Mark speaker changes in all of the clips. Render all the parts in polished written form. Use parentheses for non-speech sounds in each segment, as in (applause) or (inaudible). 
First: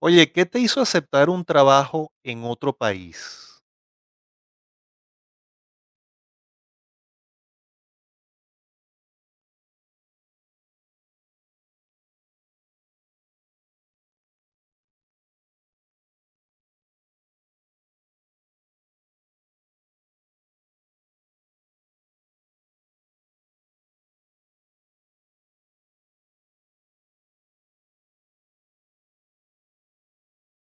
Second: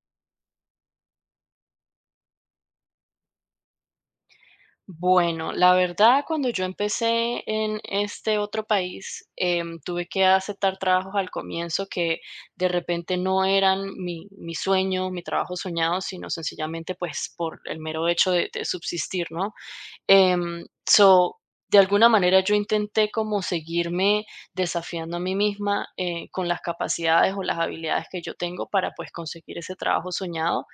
Speaker 1: Oye, ¿qué te hizo aceptar un trabajo en otro país?
Speaker 2: Bueno, la verdad, cuando yo empecé en este otro país, tuve que aceptar trabajos al comienzo que de repente no eran mi sueño, mi trabajo soñado, sino sencillamente pues por el mero hecho de subsistir, ¿no? Em, so, de alguna manera yo intenté como seguirme desafiando a mí misma con las capacidades o las habilidades que yo tengo para pues conseguir ese trabajo soñado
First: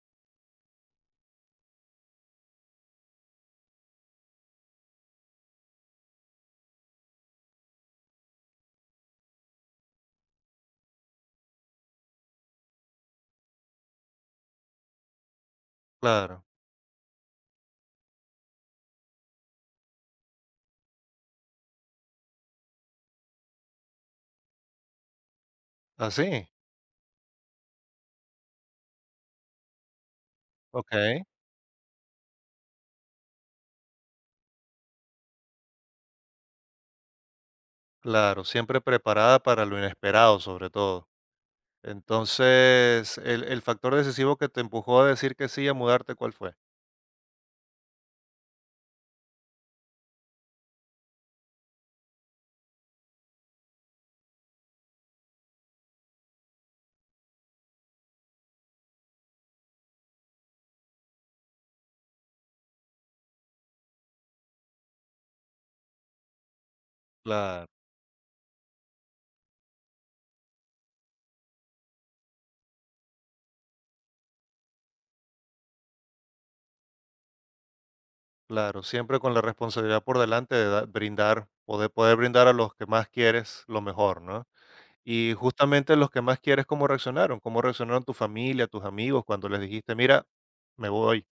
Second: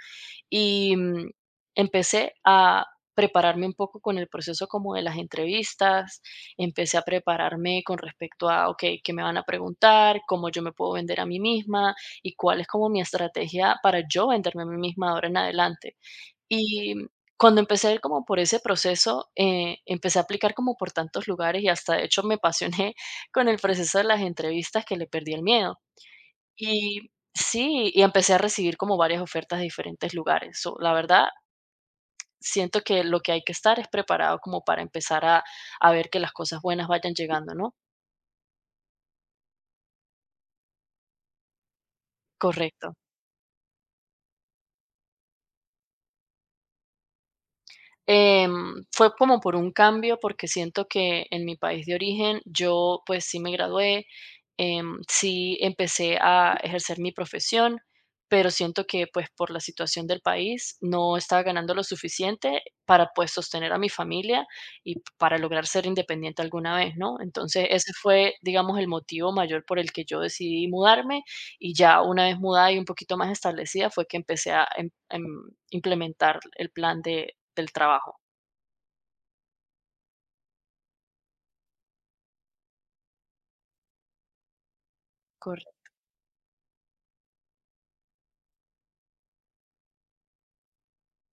Speaker 2: y, mm, empecé a prepararme un poco con el proceso como de las entrevistas, empecé a prepararme con respecto a, okey, ¿qué me van a preguntar? ¿Cómo yo me puedo vender a mí misma? ¿Y cuál es como mi estrategia para yo venderme a mí misma ahora en adelante?
Speaker 1: Claro.
Speaker 2: Y mm, cuando empecé a ir como por ese proceso, empecé a aplicar como por tantos lugares y hasta de hecho me apasioné (laughs) con el proceso de las entrevistas que le perdí el miedo.
Speaker 1: ¿Así? ¿Sí?
Speaker 2: Y sí, y empecé a recibir como varias ofertas de diferentes lugares. So, la
Speaker 1: Ok.
Speaker 2: verdad, siento que lo que hay que estar es preparado como para empezar a ver que las cosas buenas vayan llegando, ¿no?
Speaker 1: Claro, siempre preparada para lo inesperado, sobre todo.
Speaker 2: Correcto.
Speaker 1: Entonces, el factor decisivo que te empujó a decir que sí, y a mudarte, ¿cuál fue?
Speaker 2: Fue como por un cambio, porque siento que en mi país de origen yo pues sí me gradué, sí empecé a ejercer mi profesión, pero siento que pues por la situación del país no estaba ganando lo suficiente para pues sostener a mi familia y para lograr ser independiente alguna vez, ¿no?
Speaker 1: Claro,
Speaker 2: Entonces ese fue, digamos, el motivo mayor por el que yo decidí mudarme y ya una vez mudada y un poquito más establecida fue que empecé a implementar el plan del trabajo.
Speaker 1: claro, siempre con la responsabilidad por delante de da brindar, poder brindar a los que más quieres lo mejor, ¿no? Y
Speaker 2: Correcto.
Speaker 1: justamente los que más quieres, ¿cómo reaccionaron? ¿Cómo reaccionaron tu familia, tus amigos cuando les dijiste: "Mira, me voy"?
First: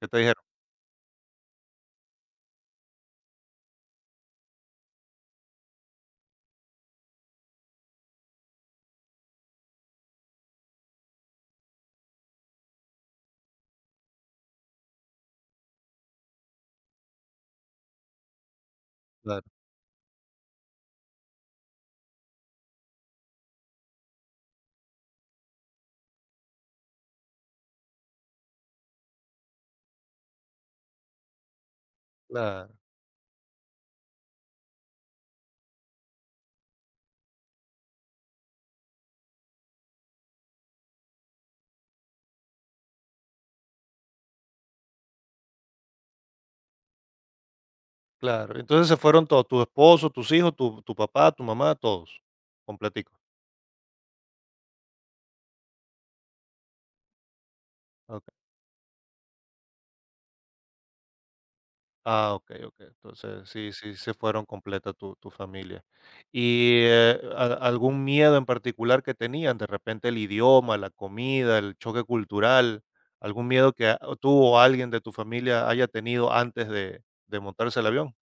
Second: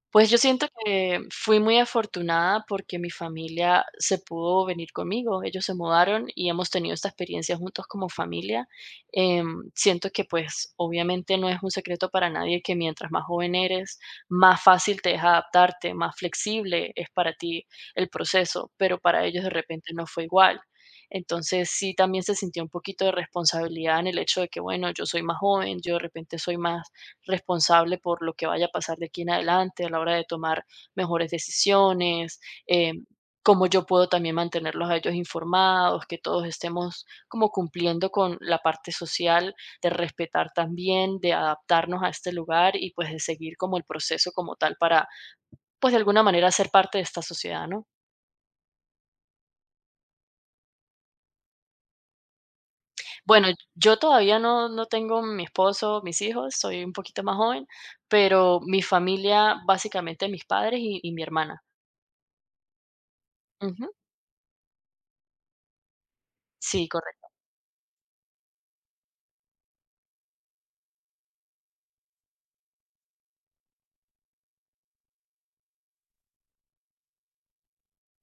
Speaker 1: ¿Qué te
Speaker 2: Pues yo
Speaker 1: dijeron?
Speaker 2: siento que fui muy afortunada porque mi familia se pudo venir conmigo. Ellos se mudaron y hemos tenido esta experiencia juntos como familia. Siento que pues obviamente no es un secreto para nadie que mientras más joven eres, más fácil te es adaptarte, más flexible es para ti el proceso, pero para ellos
Speaker 1: Claro,
Speaker 2: de repente no fue igual. Entonces sí también se sintió un poquito de responsabilidad en el hecho de que, bueno, yo soy más joven, yo de repente soy más responsable por lo que vaya a pasar de aquí en adelante a la hora de tomar mejores decisiones,
Speaker 1: claro.
Speaker 2: eh, cómo yo puedo también mantenerlos a ellos informados, que todos estemos como cumpliendo con la parte social, de respetar también, de adaptarnos a este lugar y pues de seguir como el proceso como tal para, pues de alguna manera ser parte de esta sociedad, ¿no?
Speaker 1: Claro, entonces se fueron todos, tu esposo, tus hijos, tu papá, tu mamá, todos, completico.
Speaker 2: Bueno, yo todavía no tengo mi esposo, mis hijos, soy un poquito más joven,
Speaker 1: Okey.
Speaker 2: pero mi familia, básicamente mis padres y mi hermana.
Speaker 1: Ah, ok, ok. Entonces sí
Speaker 2: Ujú.
Speaker 1: sí se fueron completa tu familia. Y,
Speaker 2: Sí, correcto.
Speaker 1: ¿a algún miedo en particular que tenían? De repente el idioma, la comida, el choque cultural, algún miedo que a tú o alguien de tu familia haya tenido antes de montarse el avión.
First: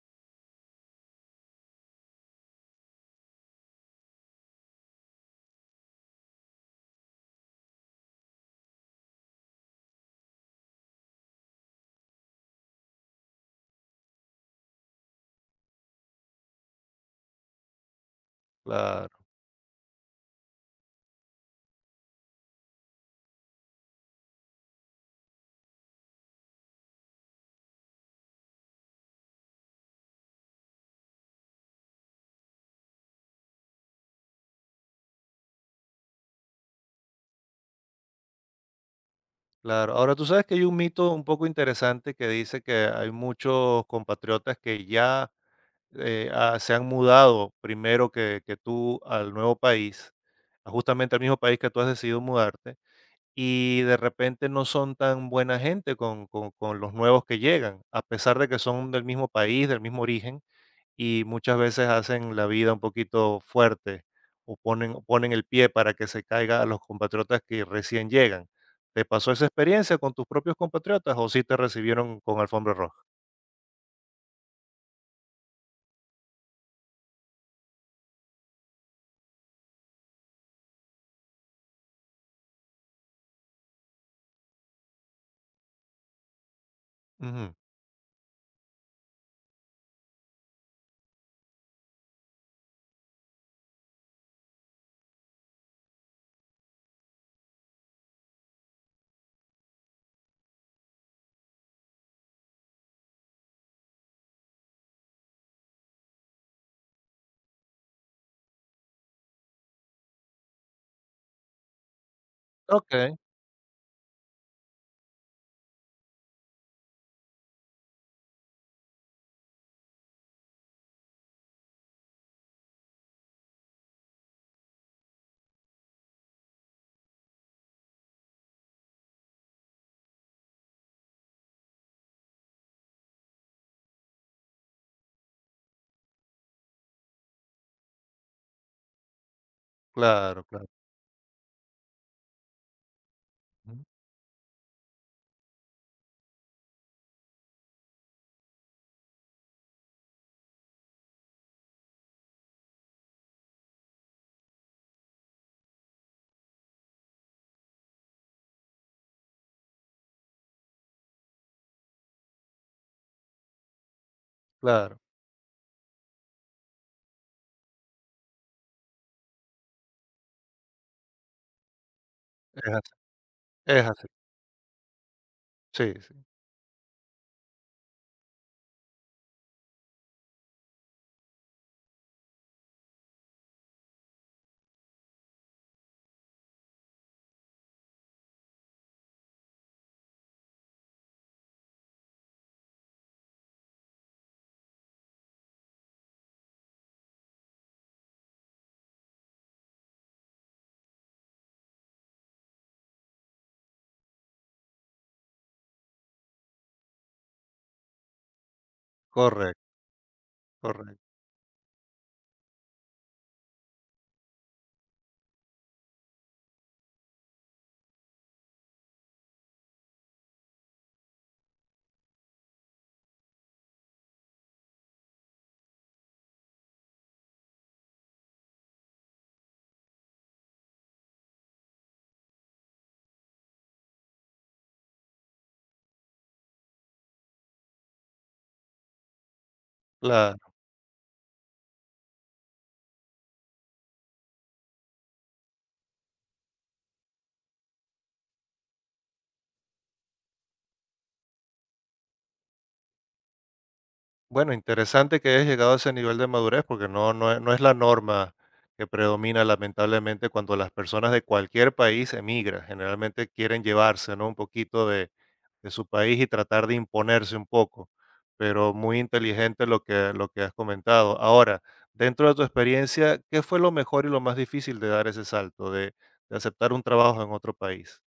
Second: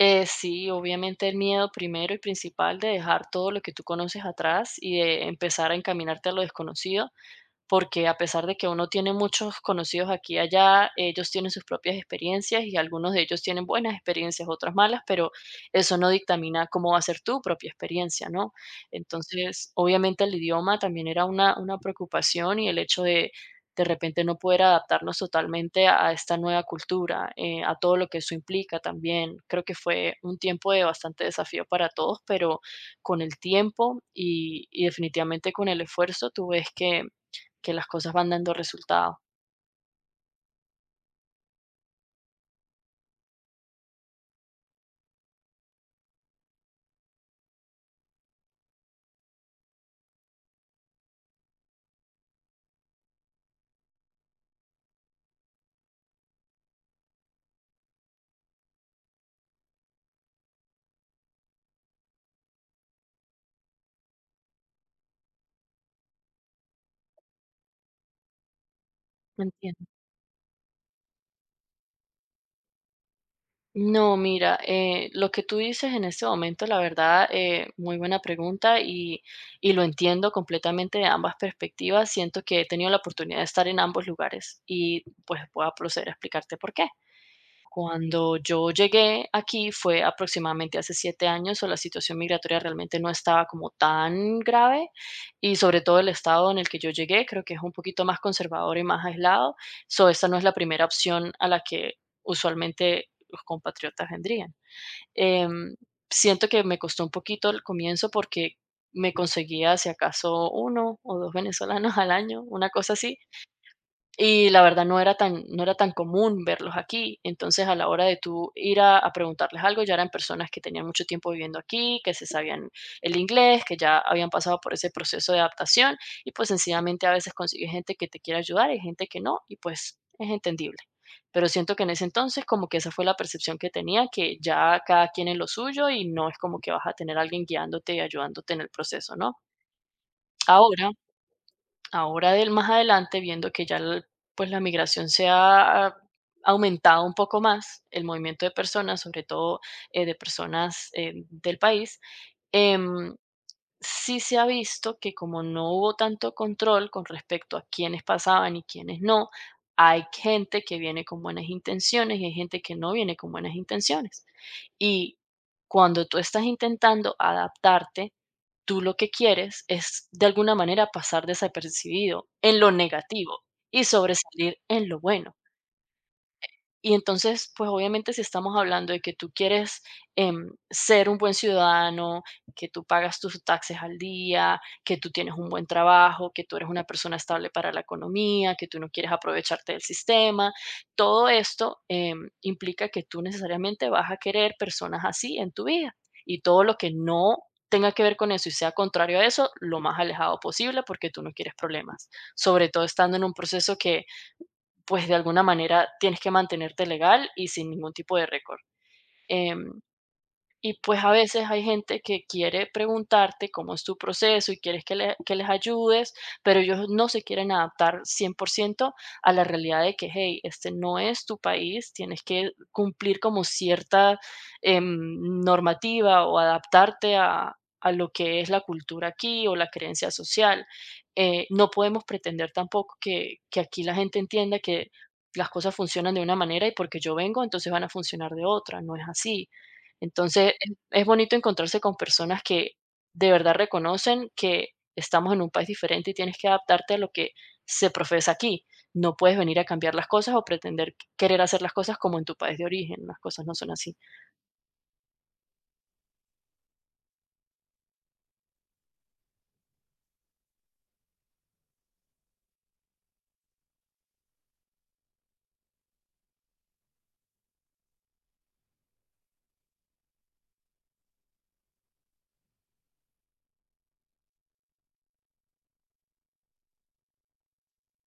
Speaker 2: Sí, obviamente el miedo primero y principal de dejar todo lo que tú conoces atrás y de empezar a encaminarte a lo desconocido. Porque a pesar de que uno tiene muchos conocidos aquí y allá, ellos tienen sus propias experiencias y algunos de ellos tienen buenas experiencias, otras malas, pero eso no dictamina cómo va a ser tu propia experiencia, ¿no?
Speaker 1: Claro,
Speaker 2: Entonces, obviamente el idioma también era una preocupación y el hecho de repente no poder adaptarnos totalmente a esta nueva cultura, a todo lo que eso implica también. Creo que fue un tiempo de bastante desafío para todos, pero con el tiempo y definitivamente con el esfuerzo, tú ves que las cosas van dando resultado,
Speaker 1: claro. Ahora, tú sabes que hay un mito un poco interesante que dice que hay muchos compatriotas que ya se han mudado primero que tú al nuevo país, a justamente al mismo país que tú has decidido mudarte, y de repente no son tan buena gente con los nuevos que llegan, a pesar de que son del mismo país, del mismo origen, y muchas veces hacen la vida un poquito fuerte o ponen el pie para que se caiga a los compatriotas que recién llegan. ¿Te pasó
Speaker 2: ¿me
Speaker 1: esa
Speaker 2: entiendes?
Speaker 1: experiencia con tus propios compatriotas o sí te recibieron con alfombra roja?
Speaker 2: No, mira, lo que tú dices en este momento, la verdad, muy buena pregunta y lo entiendo completamente de ambas perspectivas. Siento que he tenido la oportunidad de estar en ambos lugares y pues voy a proceder a explicarte por qué.
Speaker 1: Ujú.
Speaker 2: Cuando yo llegué aquí fue aproximadamente hace 7 años, o la situación migratoria realmente no estaba como tan grave, y sobre todo el estado en el que yo llegué, creo que es un poquito más conservador y más aislado. So, esta no es la primera opción a la que usualmente los compatriotas vendrían. Em, Siento que me costó un poquito el comienzo porque me conseguía, si acaso, uno o 2 venezolanos al año, una
Speaker 1: Ok,
Speaker 2: cosa así, y la verdad no era tan común verlos aquí. Entonces, a la hora de tú ir a preguntarles algo, ya eran personas que tenían mucho tiempo viviendo aquí, que se sabían el inglés, que ya habían pasado por ese proceso de adaptación y, pues, sencillamente a veces consigues gente que te quiere ayudar y gente que no, y pues es entendible. Pero siento que en ese entonces como que esa fue la percepción que tenía, que ya cada quien en lo suyo y no es como que vas a tener a alguien guiándote y ayudándote en el proceso, ¿no?
Speaker 1: claro, claro,
Speaker 2: Ahora Ahora del más adelante, viendo que ya
Speaker 1: ujú,
Speaker 2: el- pues la migración se ha aumentado un poco más, el movimiento de personas, sobre todo de personas del país, em, sí se ha visto que como no hubo tanto control con respecto a quiénes pasaban y quiénes no, hay gente que viene con buenas intenciones y hay gente que no viene con buenas intenciones.
Speaker 1: claro.
Speaker 2: Y cuando tú estás intentando adaptarte tú lo que quieres es de alguna manera pasar desapercibido en
Speaker 1: Es
Speaker 2: lo
Speaker 1: así,
Speaker 2: negativo y
Speaker 1: es así.
Speaker 2: sobresalir en lo bueno.
Speaker 1: Sí, sí.
Speaker 2: Y entonces, pues obviamente si estamos hablando de que tú quieres ser un buen ciudadano, que tú pagas tus taxes al día, que tú tienes un buen trabajo, que tú eres una persona estable para la economía, que tú no quieres aprovecharte del sistema, todo esto implica que tú necesariamente vas a querer personas así en tu vida. Y todo lo que no tenga que ver con eso y sea contrario a eso, lo más alejado posible porque tú no quieres problemas, sobre todo estando en un proceso que pues de alguna manera tienes que mantenerte legal y sin ningún tipo de récord.
Speaker 1: Correcto,
Speaker 2: Em, y pues a
Speaker 1: correcto.
Speaker 2: veces hay gente que quiere preguntarte cómo es tu proceso y quieres que les ayudes, pero ellos no se quieren adaptar 100% a la realidad de que, hey, este no es tu país, tienes que cumplir como cierta normativa o adaptarte a lo que es la cultura aquí o la creencia social. No podemos pretender tampoco que aquí la gente entienda que las cosas funcionan de una manera y porque yo vengo, entonces van a funcionar de otra. No es así. Entonces,
Speaker 1: Claro.
Speaker 2: es bonito encontrarse con personas que de verdad reconocen que estamos en un país diferente y tienes que adaptarte a lo que se profesa aquí. No puedes venir a cambiar las cosas o pretender querer hacer las cosas como en tu país de origen. Las cosas no son así.
Speaker 1: Bueno, interesante que hayas llegado a ese nivel de madurez, porque no es la norma que predomina lamentablemente cuando las personas de cualquier país emigran. Generalmente quieren llevarse, ¿no? Un poquito de su país y tratar de imponerse un poco. Pero muy inteligente lo que has comentado. Ahora, dentro de tu experiencia, ¿qué fue lo mejor y lo más difícil de dar ese salto, de aceptar un trabajo en otro país?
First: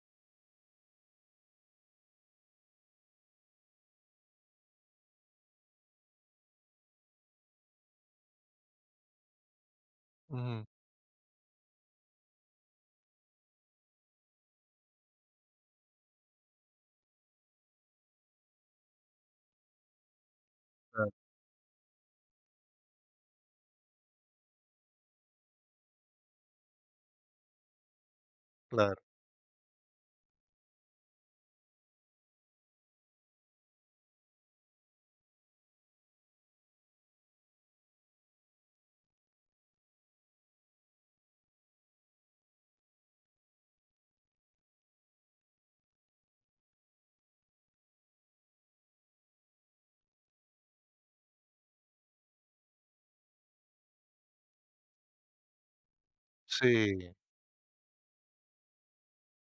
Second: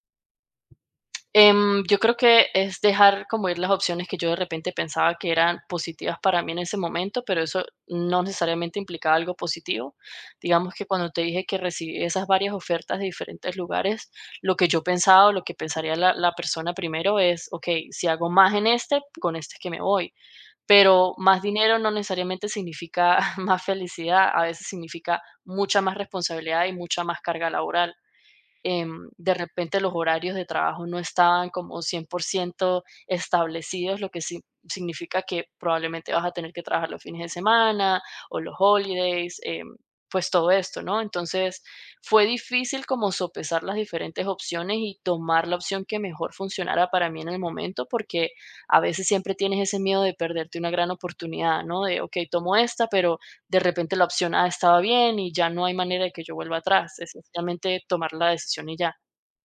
Speaker 2: Yo creo que es dejar como ir las opciones que yo de repente pensaba que eran positivas para mí en ese momento, pero eso no necesariamente implicaba algo positivo.
Speaker 1: Ujú.
Speaker 2: Digamos que cuando te dije que recibí esas varias ofertas de diferentes lugares, lo que yo pensaba o lo que pensaría la persona primero es, ok, si hago más en este, con este es que me voy.
Speaker 1: Claro,
Speaker 2: Pero más dinero no necesariamente significa (laughs) más felicidad, a veces significa mucha más responsabilidad y mucha más carga laboral.
Speaker 1: claro.
Speaker 2: De repente los horarios de trabajo no estaban como 100% establecidos, lo que sí significa que probablemente vas a tener que trabajar los fines de semana o los holidays, pues todo esto, ¿no? Entonces fue difícil como sopesar las diferentes opciones y tomar la opción que mejor funcionara para mí en el momento, porque a veces siempre tienes ese miedo de perderte una gran oportunidad, ¿no? De, ok, tomo esta, pero de repente la opción A estaba bien y ya no hay manera de que yo vuelva atrás, es
Speaker 1: Sí.
Speaker 2: sencillamente tomar la decisión y ya.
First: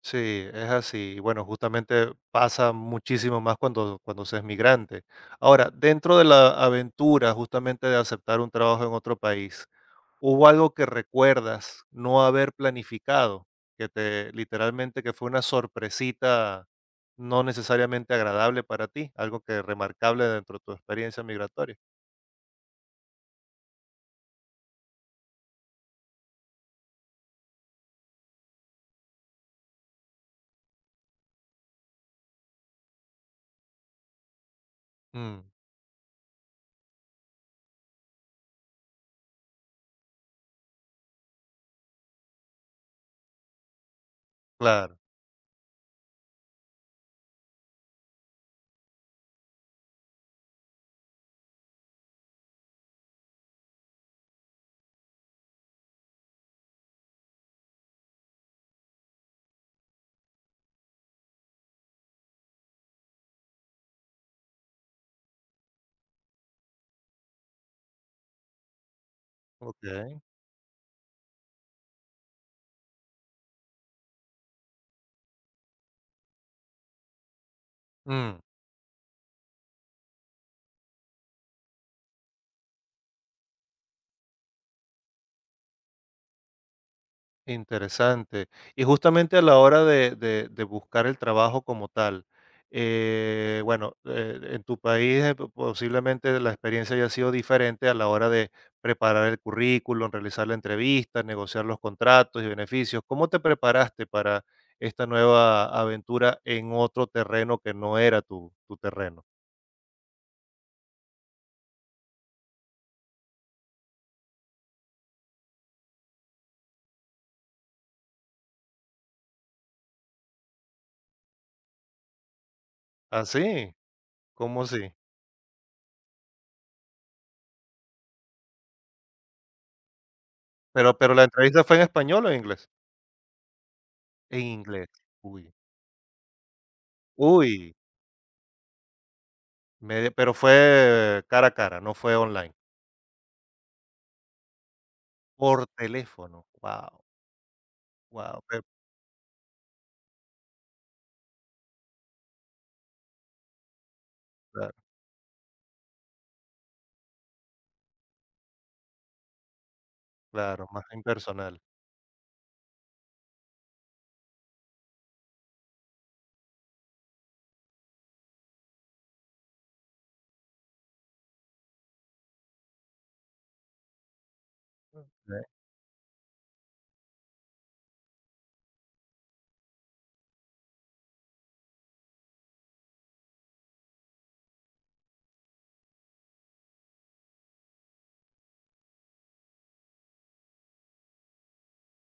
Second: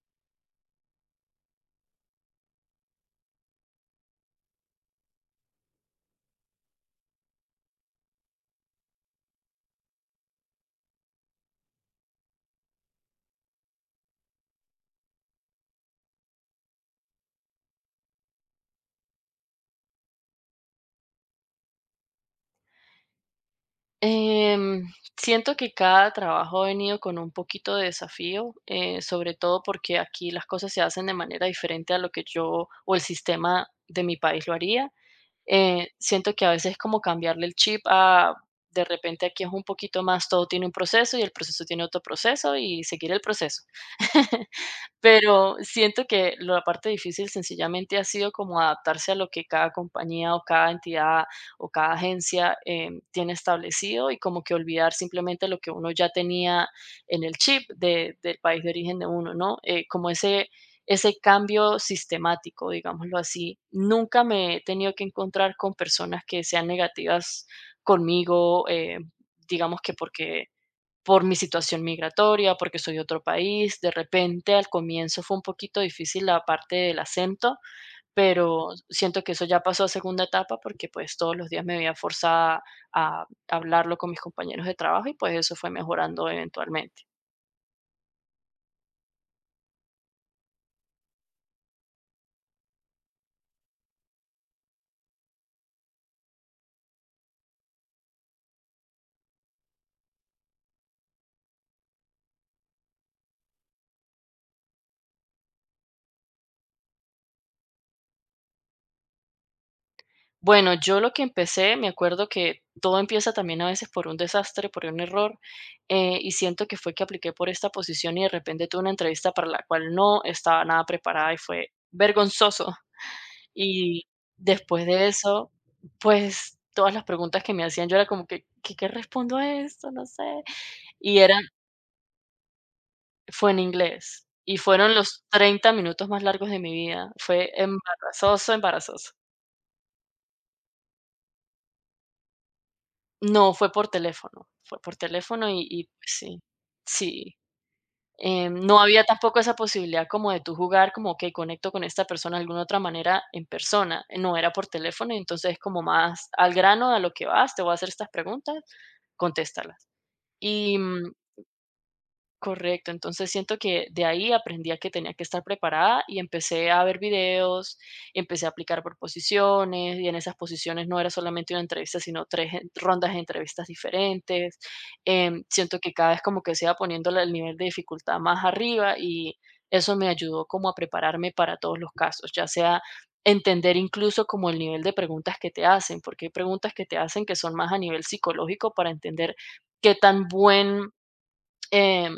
Speaker 1: Sí, es así. Y bueno, justamente pasa muchísimo más cuando se es migrante. Ahora, dentro de la aventura justamente de aceptar un trabajo en otro país, ¿hubo algo que recuerdas no haber planificado, que te literalmente que fue una sorpresita no necesariamente agradable para ti, algo que remarcable dentro de tu experiencia migratoria?
Speaker 2: Em, Siento que cada trabajo ha venido con un poquito de desafío, sobre todo porque aquí las cosas se hacen de manera diferente a lo que yo o el sistema de mi país lo haría.
Speaker 1: Mm,
Speaker 2: Siento que a veces es como cambiarle el chip de repente aquí es un poquito más, todo tiene un proceso y el proceso tiene otro proceso y seguir el proceso. (laughs)
Speaker 1: claro,
Speaker 2: Pero siento que la parte difícil sencillamente ha sido como adaptarse a lo que cada compañía o cada entidad o cada agencia tiene establecido y como que olvidar simplemente lo que uno ya tenía en el chip del país de origen de uno, ¿no? Ese cambio sistemático, digámoslo así. Nunca me he tenido que encontrar con personas que sean negativas conmigo, digamos que
Speaker 1: ok.
Speaker 2: porque por mi situación migratoria, porque soy de otro país. De repente, al comienzo fue un poquito difícil la parte del acento,
Speaker 1: Mm.
Speaker 2: pero siento que eso ya pasó a segunda etapa porque pues todos los días me veía forzada a hablarlo con mis compañeros de trabajo y pues eso fue mejorando eventualmente.
Speaker 1: Interesante. Y justamente a la hora de, de buscar el trabajo como tal, bueno, en tu país posiblemente la experiencia haya sido diferente a la hora de preparar el currículum, realizar la entrevista, negociar los contratos y beneficios. ¿Cómo te preparaste para esta nueva aventura en otro terreno que no era tu terreno?
Speaker 2: Bueno, yo lo que empecé, me acuerdo que todo empieza también a veces por un desastre, por un error, y siento que fue que apliqué por esta posición y de repente tuve una entrevista para la cual no estaba nada preparada y fue vergonzoso.
Speaker 1: ¿Ah, sí?
Speaker 2: Y
Speaker 1: ¿Cómo
Speaker 2: después
Speaker 1: sí?
Speaker 2: de eso, pues, todas las preguntas que me hacían, yo era como que: "¿Qué respondo a esto? No sé".
Speaker 1: Pero, ¿pero
Speaker 2: Y
Speaker 1: la
Speaker 2: eran
Speaker 1: entrevista fue en español o en inglés?
Speaker 2: Fue en inglés,
Speaker 1: En
Speaker 2: y
Speaker 1: inglés.
Speaker 2: fueron los
Speaker 1: Uy.
Speaker 2: 30 minutos más largos de mi vida. Fue
Speaker 1: Uy.
Speaker 2: embarazoso, embarazoso.
Speaker 1: Media, pero ¿fue cara a cara, no fue online?
Speaker 2: No, fue por teléfono y
Speaker 1: Por
Speaker 2: y pues sí,
Speaker 1: teléfono. Wow.
Speaker 2: sí.
Speaker 1: Wow, pe.
Speaker 2: No había tampoco esa posibilidad como de tú jugar, como, que conecto con esta persona de alguna otra manera en persona, no, era por
Speaker 1: Claro,
Speaker 2: teléfono, entonces como más al grano, a lo que vas, te voy a hacer estas preguntas, contéstalas.
Speaker 1: claro,
Speaker 2: Y,
Speaker 1: más
Speaker 2: mm,
Speaker 1: impersonal.
Speaker 2: Correcto, entonces siento que de ahí aprendí a que tenía que estar preparada y empecé a ver videos, empecé a aplicar por posiciones y en esas posiciones no era solamente una entrevista, sino tres rondas de entrevistas diferentes.
Speaker 1: Sí.
Speaker 2: Siento que cada vez como que se iba poniendo el nivel de dificultad más arriba y eso me ayudó como a prepararme para todos los casos, ya sea entender incluso como el nivel de preguntas que te hacen, porque hay preguntas que te hacen que son más a nivel psicológico para entender qué tan buen Em,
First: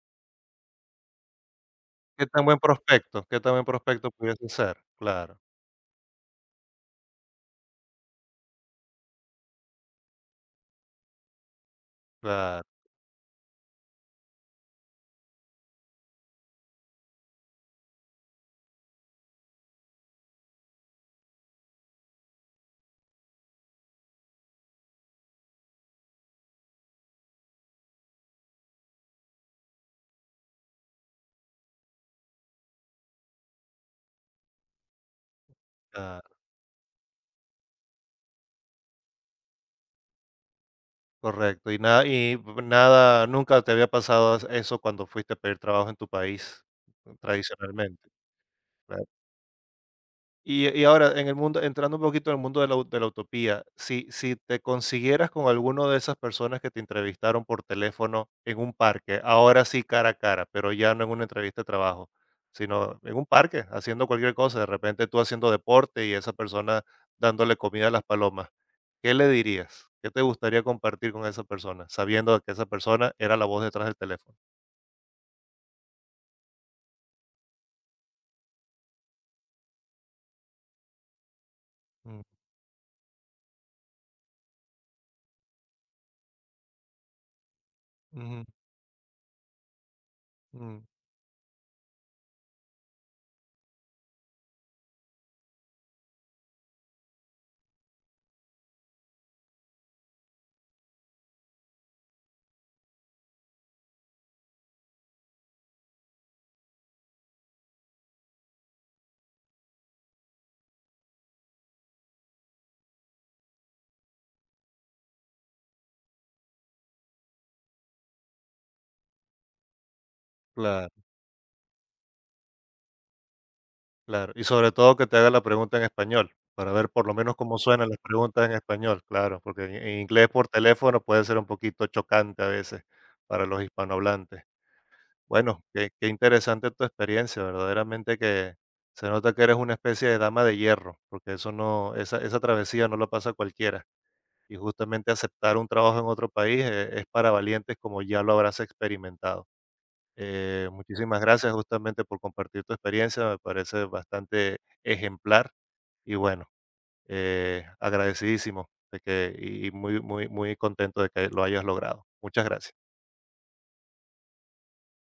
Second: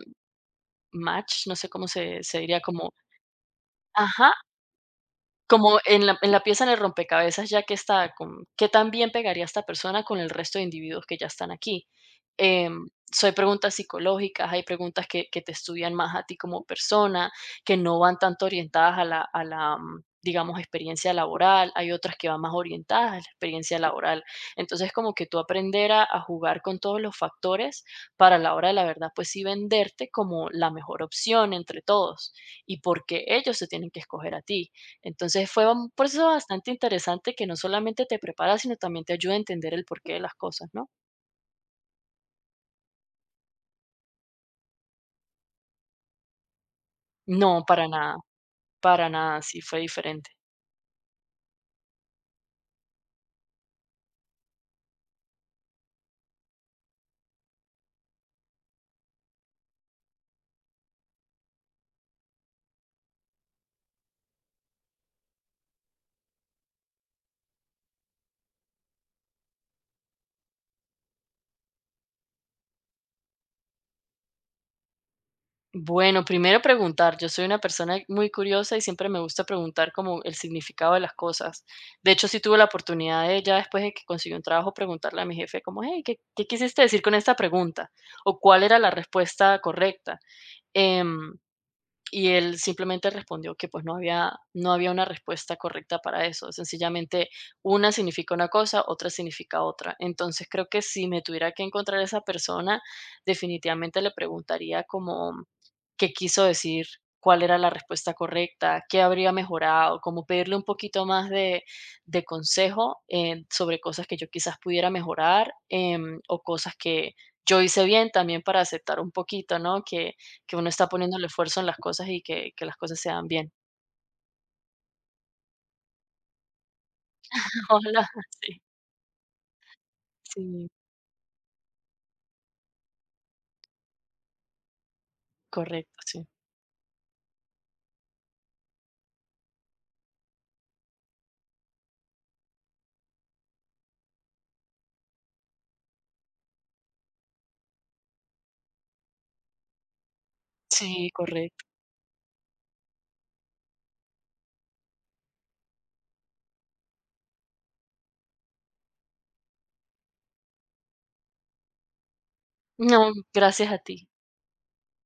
Speaker 2: match, no sé cómo se
Speaker 1: ¿Qué
Speaker 2: se
Speaker 1: tan buen
Speaker 2: diría, como
Speaker 1: prospecto? ¿Qué tan buen prospecto
Speaker 2: ajá,
Speaker 1: pudiese ser? Claro,
Speaker 2: como en la pieza en el rompecabezas, ya que está, con qué tan bien pegaría esta persona con el resto de individuos que ya están aquí.
Speaker 1: claro,
Speaker 2: Em, so, hay preguntas psicológicas, hay preguntas que te estudian más a ti como persona, que no van tanto orientadas a la, digamos, experiencia laboral, hay otras que van más orientadas a la experiencia laboral. Entonces, como que tú aprender a jugar con todos los factores para la hora de la verdad, pues sí venderte como la mejor opción entre todos, y porque ellos se tienen que escoger a ti. Entonces fue un
Speaker 1: claro,
Speaker 2: proceso bastante interesante que no solamente te prepara, sino también te ayuda a entender el porqué de las cosas, ¿no?
Speaker 1: correcto. Y nada, y nada, nunca te había pasado eso cuando fuiste a pedir trabajo en tu país,
Speaker 2: No,
Speaker 1: tradicionalmente. Claro.
Speaker 2: para nada, sí fue diferente.
Speaker 1: Y ahora en el mundo, entrando un poquito en el mundo de la u de la utopía, si te consiguieras con alguno de esas personas que te entrevistaron por teléfono en un parque, ahora sí cara a cara, pero ya no en una entrevista de trabajo, sino en un parque, haciendo cualquier cosa, de repente tú haciendo deporte y esa persona dándole comida a las palomas, ¿qué le dirías? ¿Qué te gustaría compartir con esa persona, sabiendo que esa persona era la voz detrás del teléfono?
Speaker 2: Bueno, primero preguntar. Yo soy una persona muy curiosa y siempre me gusta preguntar como el significado de las cosas. De
Speaker 1: Mm,
Speaker 2: hecho, sí tuve la oportunidad de ya después de que conseguí un trabajo preguntarle a mi jefe como, hey, ¿qué quisiste decir con esta pregunta? ¿O
Speaker 1: ujú,
Speaker 2: cuál era la respuesta correcta?
Speaker 1: mm,
Speaker 2: Em, Y él simplemente respondió que pues no había, no había una respuesta correcta para eso. Sencillamente una significa una cosa, otra significa otra. Entonces creo que si me tuviera que encontrar esa persona, definitivamente le preguntaría como qué quiso decir, cuál era la respuesta correcta, qué habría mejorado, como pedirle un poquito más de consejo sobre cosas que yo quizás pudiera mejorar o cosas que yo hice bien también para aceptar un poquito, ¿no? Que uno está
Speaker 1: claro.
Speaker 2: poniendo el esfuerzo en las cosas y que las cosas se dan bien.
Speaker 1: Claro, y sobre todo que te haga la pregunta en español, para ver por lo menos cómo
Speaker 2: (laughs)
Speaker 1: suenan las
Speaker 2: Hola,
Speaker 1: preguntas en
Speaker 2: sí,
Speaker 1: español, claro, porque en inglés por
Speaker 2: sí,
Speaker 1: teléfono puede ser un poquito chocante a veces para los hispanohablantes. Bueno, qué,
Speaker 2: correcto,
Speaker 1: qué
Speaker 2: sí.
Speaker 1: interesante tu experiencia, verdaderamente que se nota que eres una especie de dama de hierro, porque eso no, esa travesía no lo pasa cualquiera. Y justamente aceptar un trabajo en otro país es para valientes, como ya lo habrás experimentado.
Speaker 2: Sí,
Speaker 1: Muchísimas gracias
Speaker 2: correcto.
Speaker 1: justamente por compartir tu experiencia, me parece bastante ejemplar y bueno, agradecidísimo de que muy, muy, muy contento de que lo hayas logrado. Muchas gracias.
Speaker 2: No, gracias a ti.